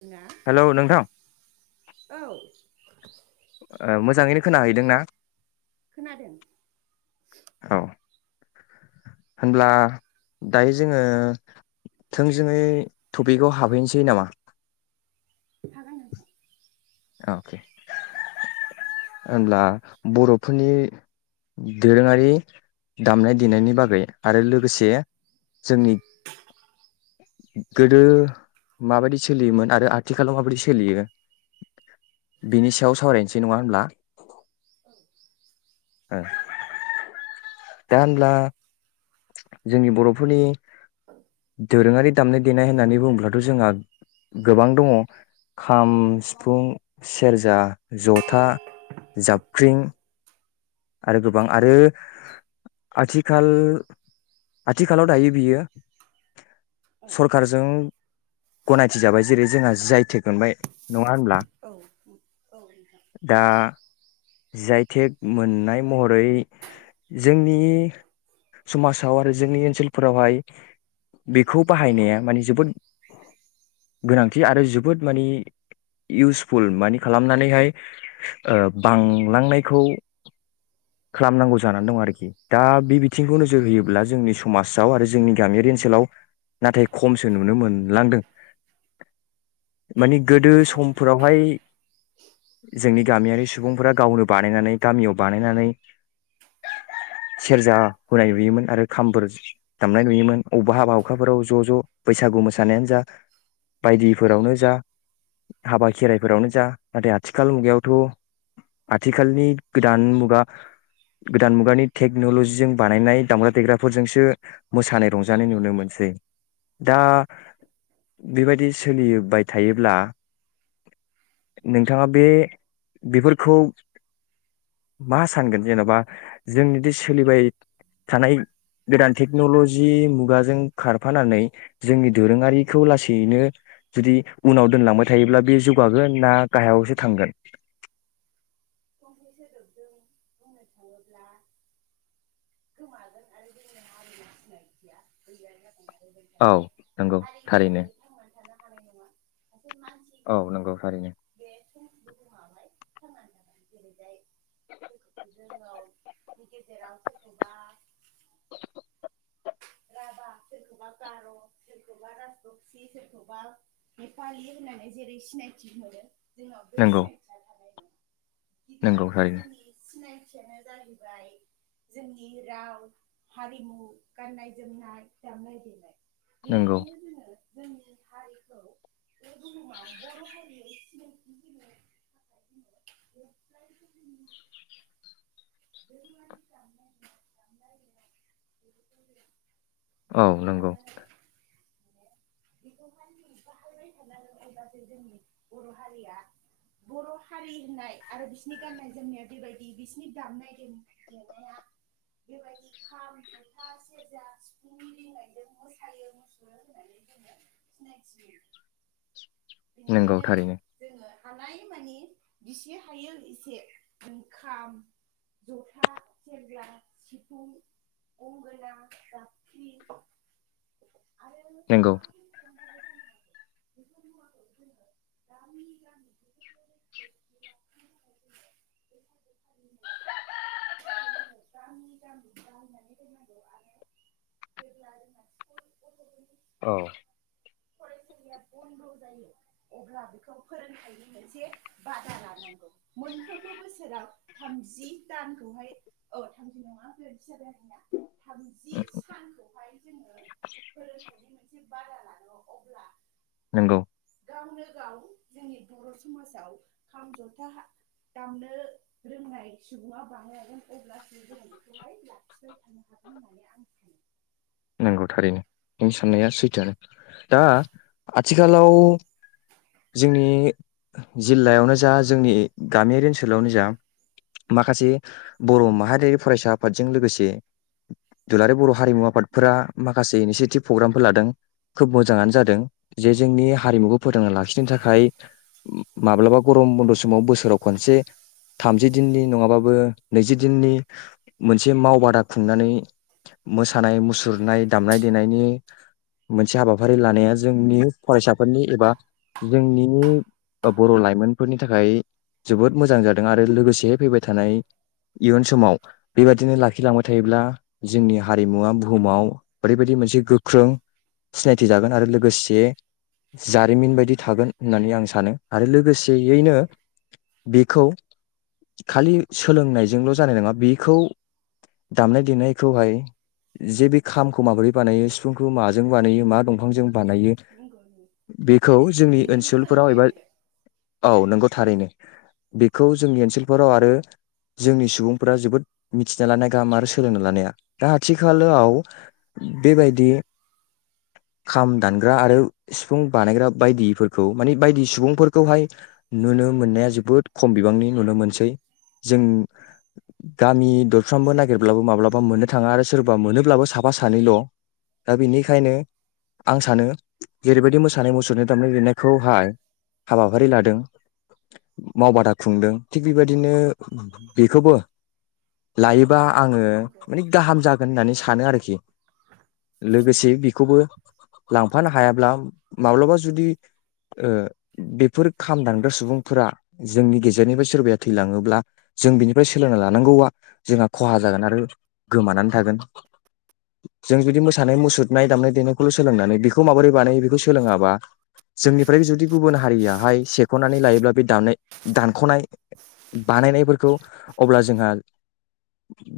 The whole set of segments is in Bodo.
औ हेलौ नोंथां [inaudible] मोजाङैनो खोनाहैदों ना? खोनादों औ होनब्ला दायो जोङो थोंजोङै टपिकआव हाबहैनोसै नामा हागोन अके होनब्ला बरफोरनि दोरोङारि दामनाय देनायनि बागै आरो लोगोसे जोंनि गोदो माबायदि सोलियोमोन आरो आथिखालाव माबायदि सोलियो बिनि सायाव सावरायनोसै नङा होनब्ला ओ दा होनब्ला जोंनि बरफोरनि दोरोङारि दामनाय देनाय होननानै बुङोब्लाथ जोंहा गोबां दङ खाम सिफुं सेरजा जथा औ जाबख्रिं आरो गोबां आरो आथिखाल आथिखालाव दायो बियो औ सरखारजों गनायथि जाबाय जेरै जोंहा जि आइ टेक मोनबाय। नङा होनब्ला औ नोंथां दा जि आइ टेक मोननाय महरै जोंनि समाजाव आरो जोंनि ओनसोलफोरावहाय बेखौ बाहायनाया माने जोबोद गोनांथि आरो जोबोद माने इउसफुल मानि खालामनानैहाय बांलांनायखौ खालामनांगौ जानानै दं आरो खि दा बे बिथिंखौ नोजोर होयोब्ला जोंनि समाजाव आरो जोंनि गामियारि ओनसोलाव नाथाय खमसो नुनो मोनलांदों माने गोदो औ समफोरावहाय जोंनि गामियारि सुबुंफोरा गावनो बानायनानै गामियाव बानायनानै सेरजा होनाय नुयोमोन आरो खामफोर दामनाय नुयोमोन अबेबा हाबा अखाफोराव ज ज बैसागु मोसानायानो जा बायदिफोरावनो जा हाबा खेराइफोरावनो जा नाथाय आथिखाल मुगायावथ आथिखालनि गोदान मुगा गोदान मुगानि टेक्नलजिजों बानायनाय दामग्रा देग्राफोरजोंसो मोसानाय रंजानाय नुनो मोनसै दा बेबायदि सोलिबाय थायोब्ला नोंथाङा बे बिगुर बेखौ मा सानगोन जेनबा जोंनिदि सोलिबाय थानाय गोदान टेक्नलजि मुगाजों खारफानानै जोंनि दोरोङारिखौ लासैनो जुदि उनाव दोनलांबाय थायोब्ला बे जौगागोन ना गाहायावसो थांगोन [inaudible] औ नंगौ थारैनो थानाय नङा मानसि औ हिसाबैनो नंगौ जोङो थारैनो बे [inaudible] [inaudible] जोंनाव [inaudible] राभा सोरखौबा गार सोरखौबा राजबक्सि सोरखौबा नेपालि होननानै जेरै सिनायथि मोनो जोंनाव बे नंगौ सिनायथिया थानाय दं नंगौ गिबियावनो थारैनो जोंनि सिनाय थियानो जाहैबाय जोंनि राव हारिमु गाननाय जोमनाय दानाय लुनाय नंगौ बिनिखायनो जोङो जोंनि हारिखौ बे बुहुमाव बर हारि [inaudible] [inaudible] [inaudible] [unintelligible] औ नंगौ बर हारिया बर हारि होननाय आरो बिसिनि गाननाय जोमनाया बेबायदि बिसोरनि दामनाय [unintelligible] बेबायदि खाम, जथा, सेरजा, सिफुंनि रिंनायजों मोसायो मुसुरो होननानै जोंङो सिनायथियो। नंगौ बेनिखायनो थारैनो जोङो हानायमानि बिसे हायो एसे खाम जथा, सेरजा, सिफुं, गंगोना, जाबख्रिं आरो नोंगौ। [inaudible] [inaudible] औ। फरायसालिया बन्द जायो अब्ला बेखौ फोरोंथायनि मोनसे बादा लानांगौ। मोनफ्रोमबो बोसोराव थामजि दानखौहाय औ [inaudible] थामजि सानखौहाय जोङो फोरोंनो नांगौ। बारा लाङो अब्ला नंगौ। गावनो गाव जोंनि बर समाजाव खाम जथा दामनो रोंनाय सुबुङा बारायगोन अब्लासो जों बेखौहाय लाखिबाय थानो हागोन होननानै आं सानो। नांगौ थारैनो नोंनि साननाया सैथोआनो। दा आथिखालाव जोंनि जिलायावनो जा जोंनि गामियारि ओनसोलावनो जा माखासे बर माहारियारि फरायसा आफादजों लोगोसे दुलाराय बर हारिमु आफाद फोरा माखासे इनिसियेटिभ प्रग्रामफोर लादों। खोब मोजाङानो जादों जे जोंनि हारिमुखौ फोथांना लाखिनो थाखाय माब्लाबा गरम बन्द समाव बोसोराव खनसे थामजि दिननि नङाबाबो नैजि दिननि मोनसे मावबादा खुंनानै मोसानाय मुसु रनाय दामनाय देनायनि मोनसे हाबाफारि लानाया जोंनि फरायसाफोरनि एबा जोंनि बर लाइमोनफोरनि थाखाय जोबोद मोजां जादों। आरो लोगोसे फैबाय थानाय इयुन समाव बेबायदिनो लाखिलांबाय थायोब्ला जोंनि हारिमुवा बुहुमाव ओरैबायदि मोनसे गोख्रों सिनायथि जागोन आरो लोगोसे जारिमिन बायदि थागोन होननानै आं सानो। आरो लोगोसेयैनो बेखौ खालि सोलोंनायजोंल जानाय नङा बेखौ दामनाय देनायखौहाय जे बे खामखौ माबोरै बानायो सिफुंखौ माजों बानायो मा दंफांजों बानायो नंगौ नंगौ बेखौ जोंनि बेनिबो ओनसोलफोराव फोरोंथाइ एबा नांगोन औ नंग थारैनो बेखौ जोंनि ओनसोलफोराव आरो जोंनि सुबुंफोरा जोबोद मिथिना लानाया गाहाम आरो सोलोंना लानाया। दा आथि खालाव बेबायदि खाम दानग्रा आरो सिफुं बानायग्रा बायदिफोरखौ माने बायदि सुबुंफोरखौहाय नुनो मोननाया जोबोद खम बिबांनि नुनो मोनसै। जों गामि दरफ्रामबो नागिरब्लाबो माब्लाबा मोननो थाङा। आरो सोरबा मोनोब्लाबो साफा सानैल दा बेनिखायनो आं सानो जेरैबायदि मोसानाय मुसुरनाय दामनाय देनायखौहाय हाबाफारि लादों मावबादा खुंदों थिग बेबायदिनो बेखौबो लायो बा आङो नंगौ माने गाहाम जा होननानै सानो आरोखि। लोगोसे नंगौ बेखौबो लां फानो हायाब्ला माब्लाबा जुदि ओ बेफोर खाम दानग्रा सुबुंफोरा जोंनि गेजेरनिफ्राय सोरबाया थैलाङोब्ला जों बिनिफ्राय सोलोंना लानांगौआ जोंहा खहा जागोन आरो गोमानानै थागोन जों जुदि मोसानाय मुसुरनाय दामनाय देनायखौल सोलोंनानै बेखौ माबोरै बानायो बेखौ सोलोङाबा जोंनिफ्राय जुदि गुबुन हारियाहाय सेखनानै लायोब्ला बे दाननाय दानखनाय बानायनायफोरखौ अब्ला जोंहा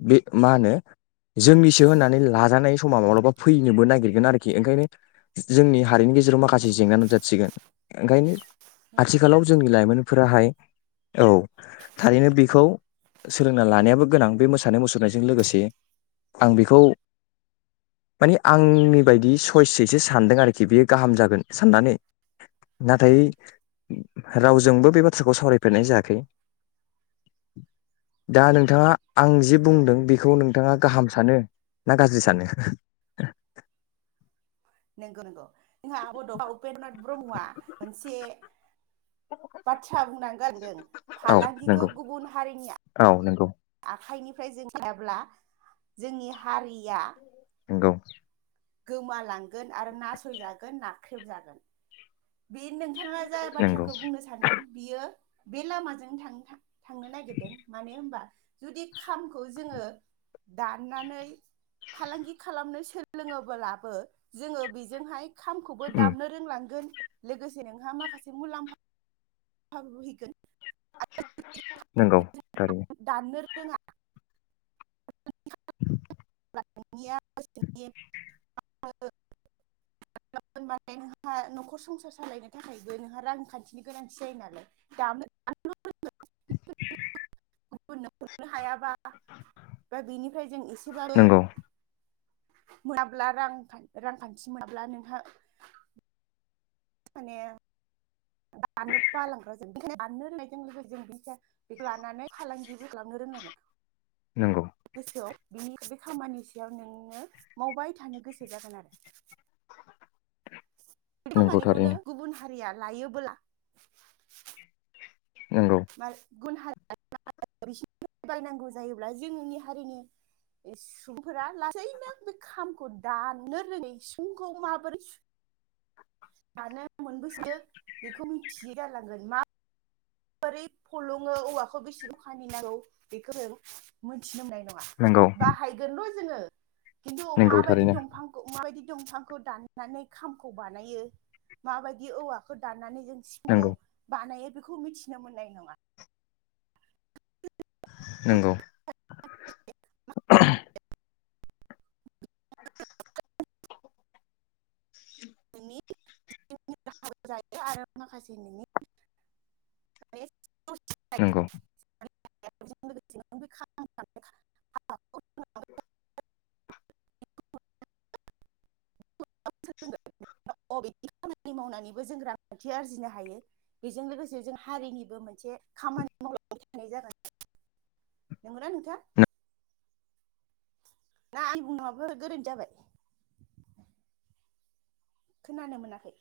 बे मा होनो जोंनिसो होननानै लाजानाय समा माब्लाबा फैनोबो नागिरगोन आरोखि। ओंखायनो जोंनि हारिनि गेजेराव माखासे जेंना नुजाथिसिगोन। ओंखायनो नंगौ आथिखालाव जोंनि लाइमोनफोराहाय औ थारैनो बेखौ सोलोंना लानायाबो गोनां बे मोसानाय मुसुरनायजों लोगोसे। आं बेखौ माने आंनि बायदि सयसजोंसो सानदों आरोखि बेयो गाहाम जागोन साननानै। नाथाय रावजोंबो बे बाथ्राखौ सावरायफेरनाय जायाखै। दा नोंथाङा आं जि नंगौ बुंदों बेखौ नोंथाङा गाहाम सानो ना गाज्रि सानो? नंगौ नंगौ जोंहा बड'फा उप उपेन्द्रनाथ ब्रह्मआ मोनसे बाथ्रा थ्रा बुंनानै गालांदों औ फालांगिखौ नंगौ गुबुन हारिनि औ नंगौ आखाइनि फ्राय जों थायाब्ला जोंनि हारिया गौ गोमालांगोन आरो नासयजागोन नाख्रेबजागोन। बे नोंथाङा जाय नंगौ बाथ्राखौ बुंनो सानदों बियो बे लामाजों थांनो-था-थांनो नागिरदों मानो होमबा जुदि खामखौ जोङो दाननानै फालांगि खालामनो सोलोङोबोलाबो जोङो बेजोंहाय खामखौबो उम दामनो रोंलांगोन। लोगोसे नोंहा माखासे मुलाम्फाबो फैगोन। नंगौ थारैनो दाननो रोंङा [inaudible] [inaudible] माने नोंहा नखर संसार सालायनो थाखायबो नोंहा रांखान्थिनि गोनांथि जायो नालाय [inaudible] गुबुनो हरनो हायाबा बा बेनिफ्राय जों एसे नंगौ मोनाब्ला रांखान-रांखान्थि मोनाब्ला नोंहा माने दाननो बालांग्रा जों दाननो रोंनायजों लोगोसे जों बेनिखायनो बेखौ लानानै फालांगिबो खालामनो रोंनांगोन। नंगौ गोसोयाव बिनि बे खामानि सायाव नोङो मावबाय थानो गोसो जागोन आरो। बे नंगौ खामानिखौनो थारैनो गुबुन हारिया लायोबोला नंगौ [inaudible] बायनांगौ जायोब्ला जोंनि हारिनि सुबुंफोरा लासैनो बे खामखौ दाननो रोङै सिफुंखौ माबोरै सु दानो [inaudible] बेखौ मिथियै जालांगोन मा बोरै फलङो औवाखौ बेसे जखानि नांगौ बेखौ मोनथिनो मोननाय नङा नंगौ बाहायगोनल जोङो। खिन्थु नंगौ माबायदि थारैनो दंफांखौ माबायदि दंफांखौ दाननानै खामखौ बानायो माबायदि औवाखौ दाननानै जों सिफुंखौ नंगौ बानायो बेखौ मिथि नो मोननाय नङा। नंगौ [inaudible] [inaudible] आरो माखासे नोंनि [inaudible] नंगौ [unintelligible] [unintelligible] बि खामानि मावनानैबो जों रांखान्थि आरजिनो हायो बेजों लोगोसे जों हारिनिबो मोनसे खामानि मावलांबाय थानाय जागोन नंगौ ना नोंथा ना आंनि बुंनाया माबाफोर गोरोन्थि जाबाय? खोनानो मोनाखै